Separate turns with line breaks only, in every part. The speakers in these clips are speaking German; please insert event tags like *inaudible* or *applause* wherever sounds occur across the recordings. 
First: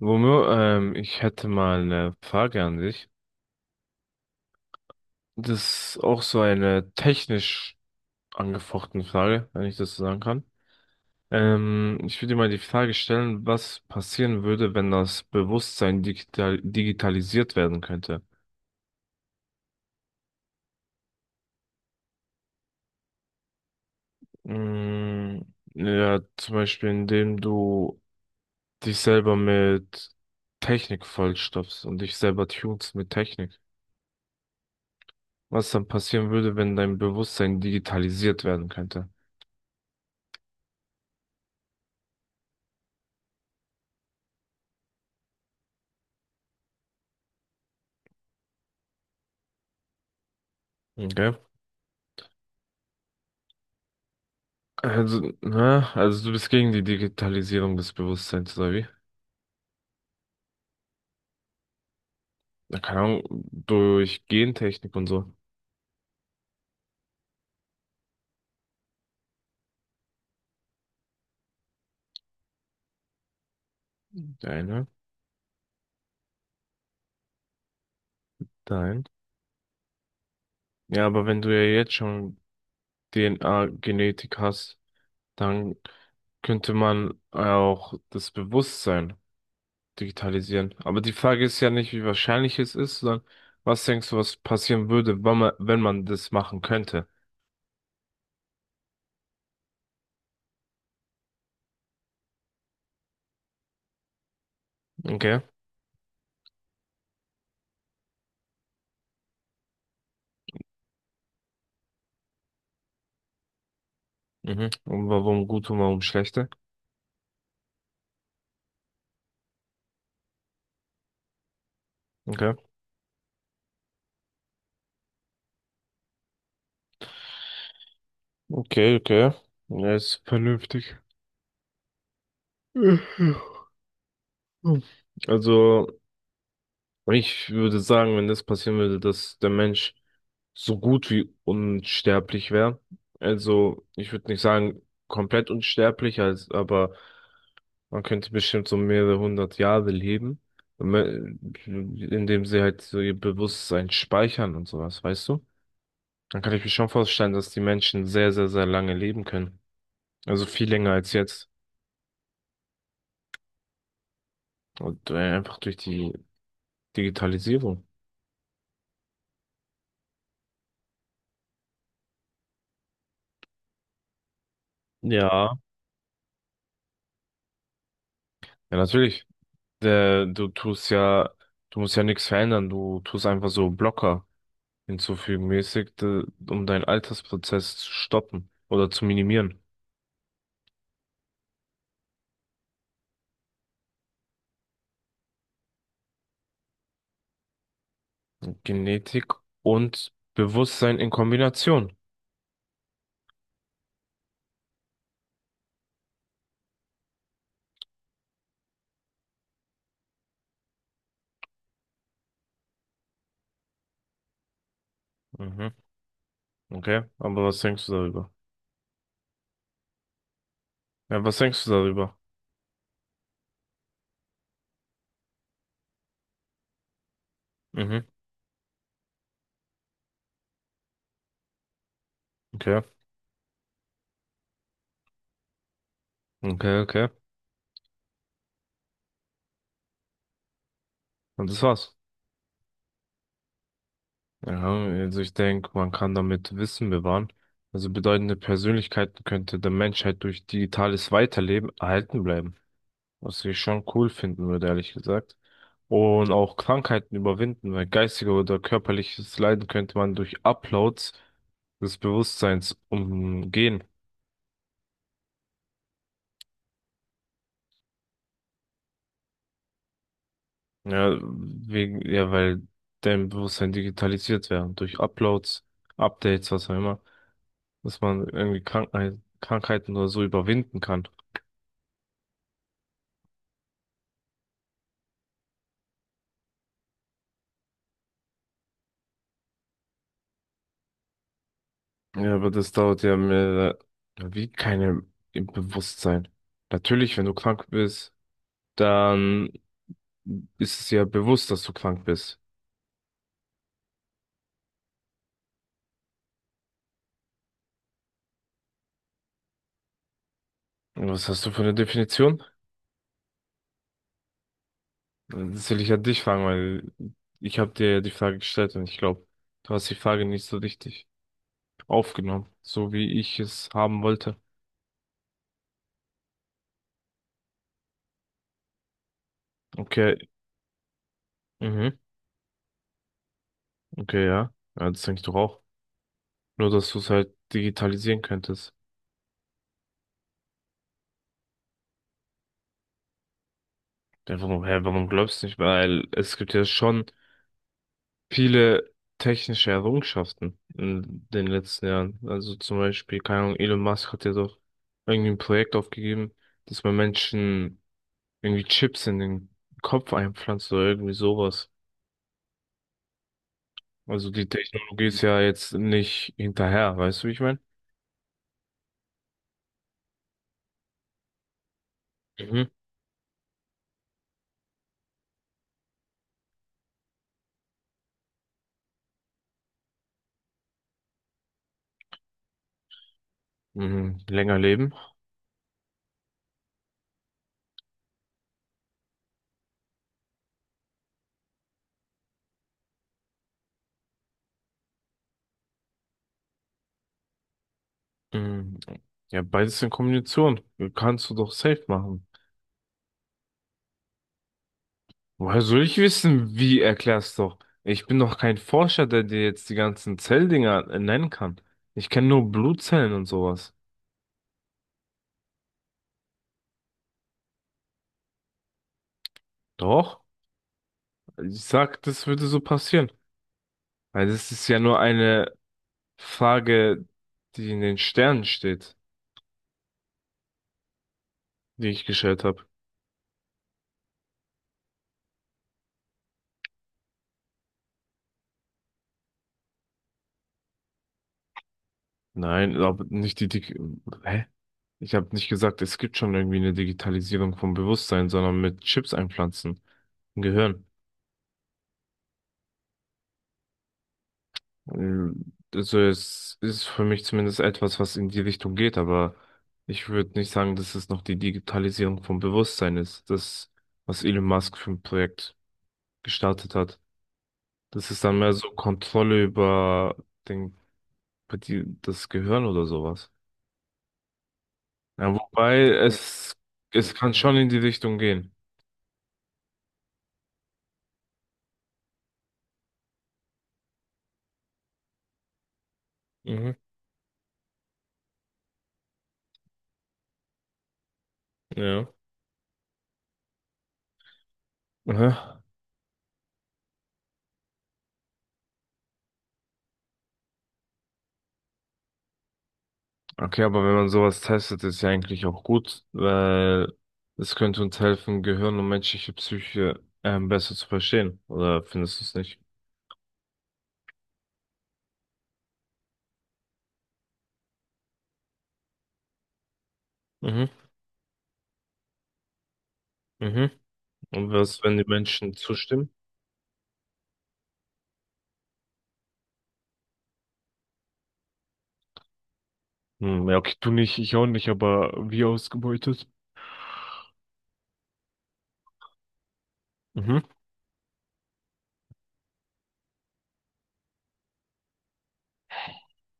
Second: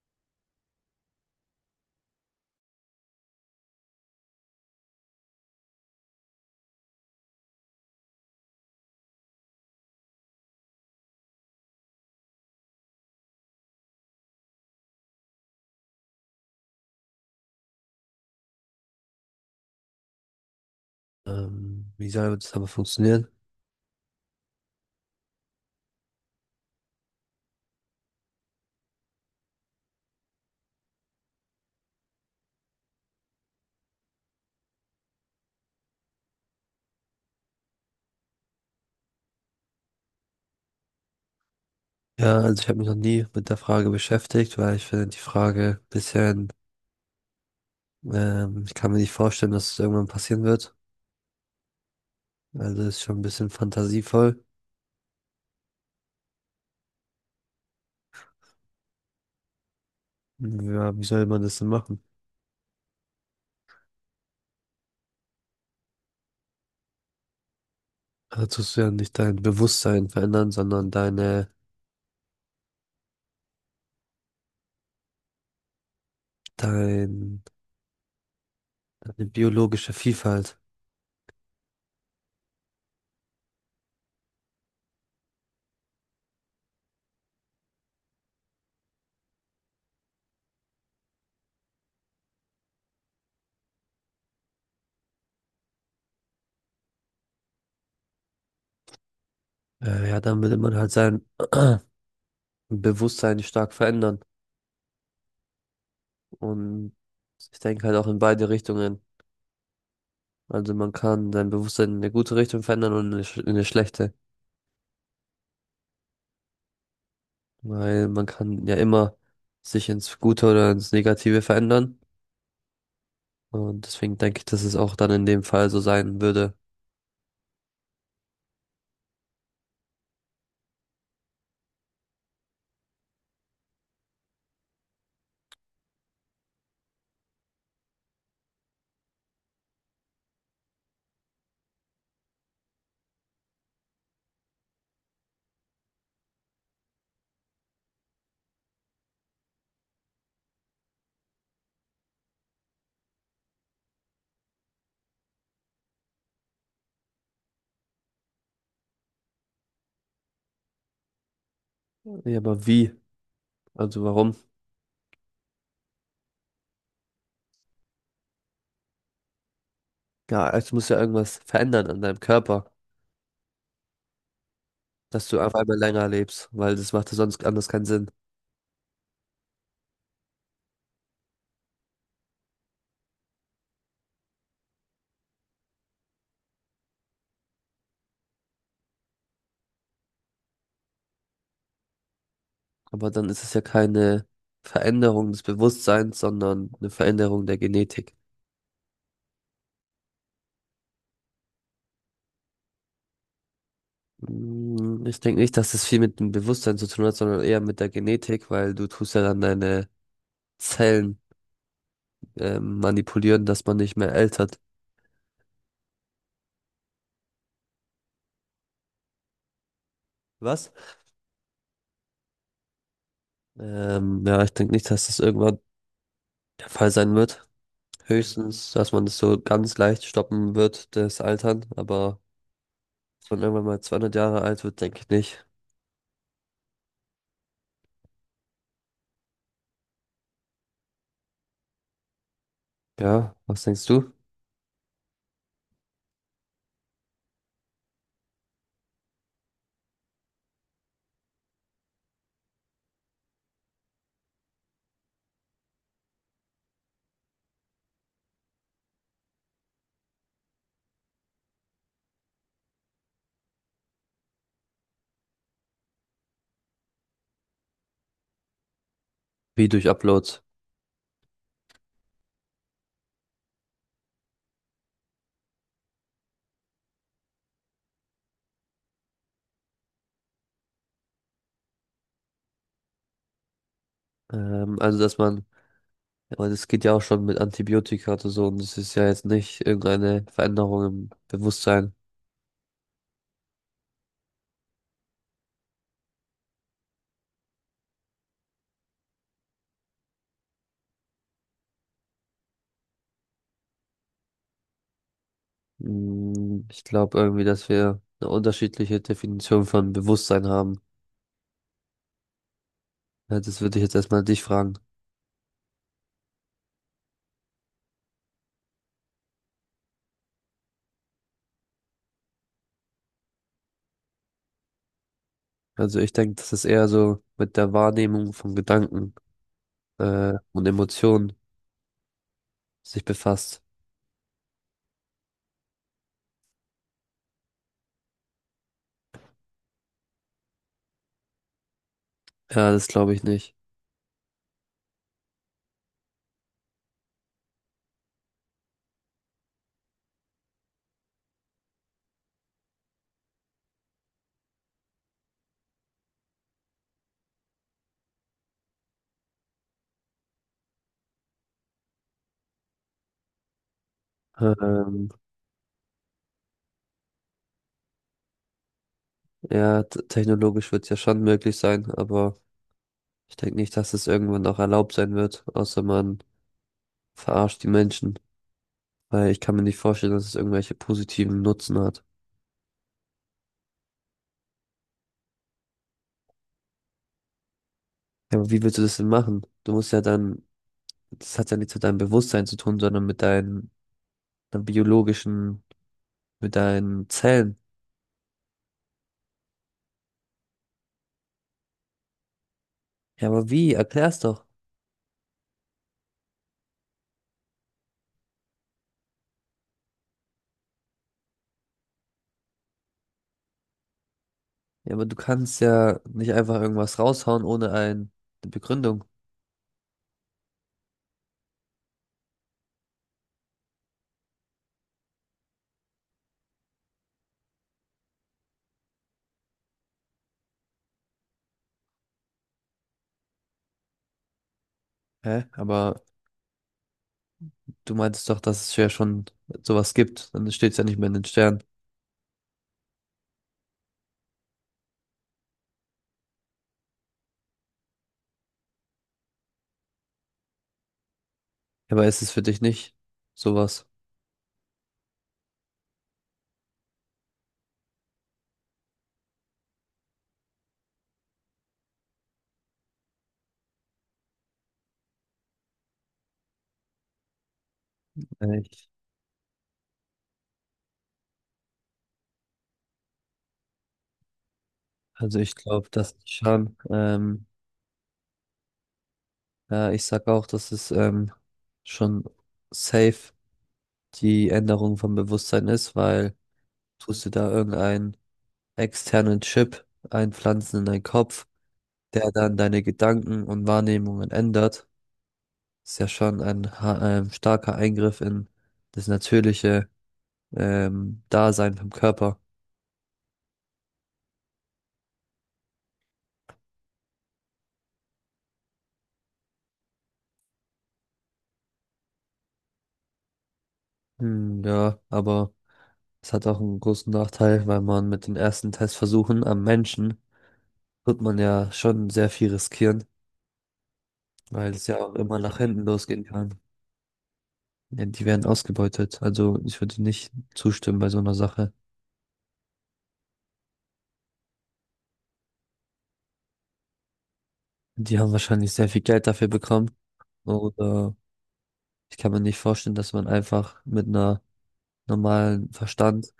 Romeo, ich hätte mal eine Frage an dich. Das ist auch so eine technisch angefochtene Frage, wenn ich das so sagen kann. Ich würde dir mal die Frage stellen, was passieren würde, wenn das Bewusstsein digitalisiert werden könnte?
Wie soll das aber funktionieren?
Mm, ja, zum Beispiel, indem du dich selber mit Technik vollstopfst und dich selber tunst mit Technik. Was dann passieren würde, wenn dein Bewusstsein digitalisiert werden könnte?
Ja, also ich habe mich noch nie mit der Frage beschäftigt, weil ich finde die Frage ein bisschen, ich kann mir nicht vorstellen, dass es irgendwann passieren wird.
Okay.
Also ist schon ein bisschen fantasievoll.
Also, ne, also du bist gegen die Digitalisierung des Bewusstseins, oder wie?
Ja, wie soll man das denn machen?
Na, keine Ahnung, durch Gentechnik und so.
Da tust du ja nicht dein Bewusstsein verändern, sondern
Deine,
dein,
dein.
deine biologische Vielfalt.
Ja, aber wenn du ja jetzt schon DNA-Genetik hast, dann könnte man auch das Bewusstsein digitalisieren. Aber die Frage ist ja nicht, wie wahrscheinlich es ist, sondern was denkst du, was passieren würde, wenn man das machen könnte?
Ja, dann will man halt sein *clears throat* Bewusstsein stark verändern.
Okay.
Und ich denke halt auch in beide Richtungen. Also man kann sein Bewusstsein in eine gute Richtung verändern und in in eine schlechte.
Mhm. Und warum gut und warum schlechte?
Weil man kann ja immer sich ins Gute oder ins Negative verändern.
Okay.
Und deswegen denke ich, dass es auch dann in dem Fall so sein würde.
Okay, okay. Ja, ist vernünftig. Also, ich würde sagen, wenn das passieren würde, dass der Mensch so gut wie unsterblich wäre. Also, ich würde nicht sagen komplett unsterblich, als, aber man könnte bestimmt so mehrere hundert Jahre leben, me- indem sie halt so ihr Bewusstsein speichern und sowas, weißt du? Dann kann ich mir schon vorstellen, dass die Menschen sehr, sehr, sehr lange leben können. Also viel länger als jetzt.
Ja, aber wie? Also warum?
Und einfach durch die Digitalisierung.
Ja, es muss ja irgendwas verändern an deinem Körper, dass du auf
Ja.
einmal länger lebst, weil das macht ja sonst anders keinen Sinn.
Ja, natürlich. Der, du tust ja, Du musst ja nichts verändern. Du tust einfach so Blocker hinzufügen, mäßig, um deinen Altersprozess zu stoppen oder zu minimieren.
Aber dann ist es ja keine Veränderung des Bewusstseins, sondern eine Veränderung der Genetik.
Genetik und Bewusstsein in Kombination.
Ich denke nicht, dass das viel mit dem Bewusstsein zu tun hat, sondern eher mit der Genetik, weil du tust ja dann deine Zellen manipulieren, dass man nicht mehr altert.
Mhm. Okay. Aber was denkst du darüber?
Was?
Ja, was denkst du darüber?
Ja, ich denke nicht, dass das irgendwann der Fall sein wird.
Mhm.
Höchstens, dass man das so ganz leicht stoppen wird, das Altern, aber
Okay.
dass man irgendwann mal 200 Jahre alt wird, denke ich nicht.
Okay, okay. Und das war's.
Ja, was denkst du?
Ja, also ich denke, man kann damit Wissen bewahren. Also bedeutende Persönlichkeiten könnte der Menschheit durch digitales Weiterleben erhalten bleiben. Was ich schon cool finden würde, ehrlich gesagt. Und auch Krankheiten überwinden, weil geistiger oder körperliches Leiden könnte man durch Uploads des Bewusstseins umgehen.
Wie durch Uploads?
Ja, weil dein Bewusstsein digitalisiert wäre. Durch Uploads, Updates, was auch immer, dass man irgendwie Krankheiten oder so überwinden kann.
Also, aber das geht ja auch schon mit Antibiotika oder so und das ist ja jetzt nicht irgendeine Veränderung im Bewusstsein.
Ja, aber das dauert ja mehr, wie keine im Bewusstsein. Natürlich, wenn du krank bist, dann ist es ja bewusst, dass du krank bist.
Mm, ich glaube irgendwie, dass wir eine unterschiedliche Definition von Bewusstsein haben.
Und was hast du für eine Definition?
Ja, das würde ich jetzt erstmal dich fragen.
Das will ich an dich fragen, weil ich habe dir ja die Frage gestellt und ich glaube, du hast die Frage nicht so richtig aufgenommen, so wie ich es haben wollte.
Also ich denke, dass es eher so mit der Wahrnehmung von Gedanken
Okay,
und Emotionen
mhm,
sich befasst.
okay, ja. Ja, das denke ich doch auch. Nur, dass du es halt digitalisieren könntest.
Ja, das glaube ich nicht.
Einfach nur, hä, warum glaubst du nicht? Weil es gibt ja schon viele technische Errungenschaften in den letzten Jahren. Also zum Beispiel, keine Ahnung, Elon Musk hat ja doch irgendwie ein Projekt aufgegeben, dass man Menschen irgendwie Chips in den Kopf einpflanzt oder irgendwie sowas. Also die Technologie
Ähm,
ist ja jetzt nicht hinterher, weißt du, wie ich meine?
Technologisch wird es ja schon möglich sein, aber
Mhm.
ich denke nicht, dass es irgendwann auch erlaubt sein wird, außer man verarscht die Menschen. Weil ich kann mir nicht vorstellen, dass es irgendwelche positiven Nutzen hat.
Mhm. Länger leben.
Ja, aber wie willst du das denn machen? Du musst ja dann das hat ja nichts mit deinem Bewusstsein zu tun, sondern mit deinen biologischen, mit deinen Zellen.
Mhm. Ja, beides in Kombination. Kannst du doch safe machen.
Ja, aber wie? Erklär's doch.
Woher soll ich wissen, wie erklärst doch? Ich bin doch kein Forscher, der dir jetzt die ganzen Zelldinger nennen kann. Ich kenne nur Blutzellen und sowas.
Ja, aber du kannst ja nicht einfach irgendwas raushauen ohne eine Begründung.
Doch, ich sag, das würde so passieren. Weil das ist ja nur eine Frage, die in den Sternen steht, die ich gestellt habe.
Hä? Aber du meintest doch, dass es ja schon sowas gibt. Dann steht's ja nicht mehr in den Sternen.
Nein, aber nicht die Dig Hä? Ich habe nicht gesagt, es gibt schon irgendwie eine Digitalisierung vom Bewusstsein, sondern mit Chips einpflanzen im Gehirn.
Ja, aber ist es für dich nicht sowas?
Also es ist für mich zumindest etwas, was in die Richtung geht, aber ich würde nicht sagen, dass es noch die Digitalisierung vom Bewusstsein ist, das, was Elon Musk für ein Projekt gestartet hat. Das ist dann mehr
Äh,
so
Ich,
Kontrolle über den, über die, das Gehirn oder sowas. Ja,
also ich
wobei,
glaube,
ja,
dass
es,
schon,
es kann
ähm,
schon in die Richtung gehen.
ja, Ich sag auch, dass es schon safe die Änderung vom Bewusstsein ist, weil
Mhm.
tust du da irgendein externen Chip einpflanzen in deinen Kopf,
Ja.
der dann deine Gedanken und Wahrnehmungen ändert.
Mhm.
Ist ja schon ein starker Eingriff in das natürliche Dasein vom Körper.
Okay, aber wenn man sowas testet, ist ja eigentlich auch gut, weil es könnte uns helfen, Gehirn und menschliche Psyche besser zu verstehen. Oder findest du es nicht?
Hm, ja, aber es hat auch einen großen Nachteil, weil man mit den ersten Testversuchen am Menschen
Mhm,
wird man ja schon sehr viel riskieren,
mhm. Und
weil
was,
es
wenn
ja
die
auch immer
Menschen
nach hinten
zustimmen?
losgehen kann. Ja, die werden ausgebeutet. Also ich würde nicht zustimmen bei so einer Sache.
Hm, ja, okay, du nicht, ich auch nicht, aber wie ausgebeutet?
Die haben wahrscheinlich sehr viel Geld dafür bekommen.
Mhm.
Oder ich kann mir nicht vorstellen, dass man einfach mit einer normalen Verstand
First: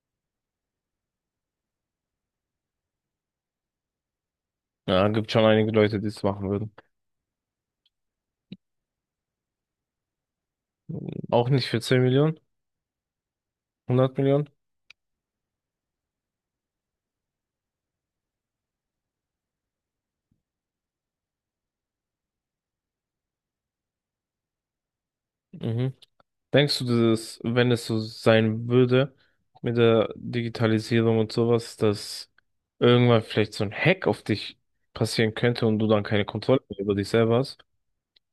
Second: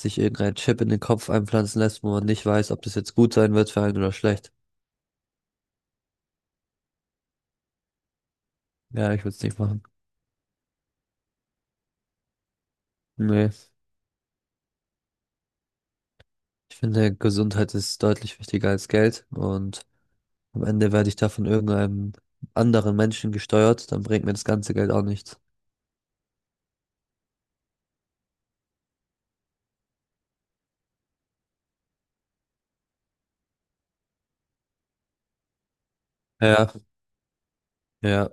sich irgendein Chip in den Kopf einpflanzen lässt, wo man nicht weiß, ob das jetzt gut sein wird für einen oder schlecht.
Ja, gibt schon einige Leute, die es machen würden.
Ja, ich würde es nicht machen.
Auch nicht für 10 Millionen,
Nee.
100 Millionen.
Ich finde, Gesundheit ist deutlich wichtiger als Geld und am Ende werde ich da von irgendeinem anderen Menschen gesteuert, dann bringt mir das ganze Geld auch nichts.
Mhm. Denkst du, dass, es- wenn es so sein würde mit der Digitalisierung und sowas, dass irgendwann vielleicht so ein Hack auf dich passieren könnte und du dann keine Kontrolle
Ja,
mehr über dich selber hast?
ja,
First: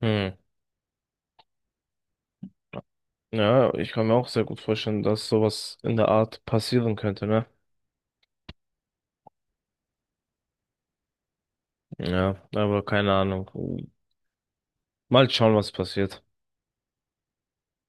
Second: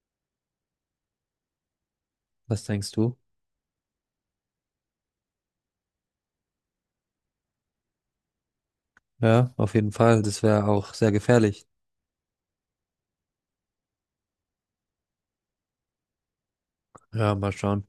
Hm.
was denkst du?
Ja, ich kann mir auch sehr gut vorstellen, dass sowas in der Art passieren könnte, ne?
Ja, auf jeden Fall, das wäre auch sehr gefährlich.
Ja, aber keine Ahnung. Mal schauen, was passiert.
Ja, mal schauen.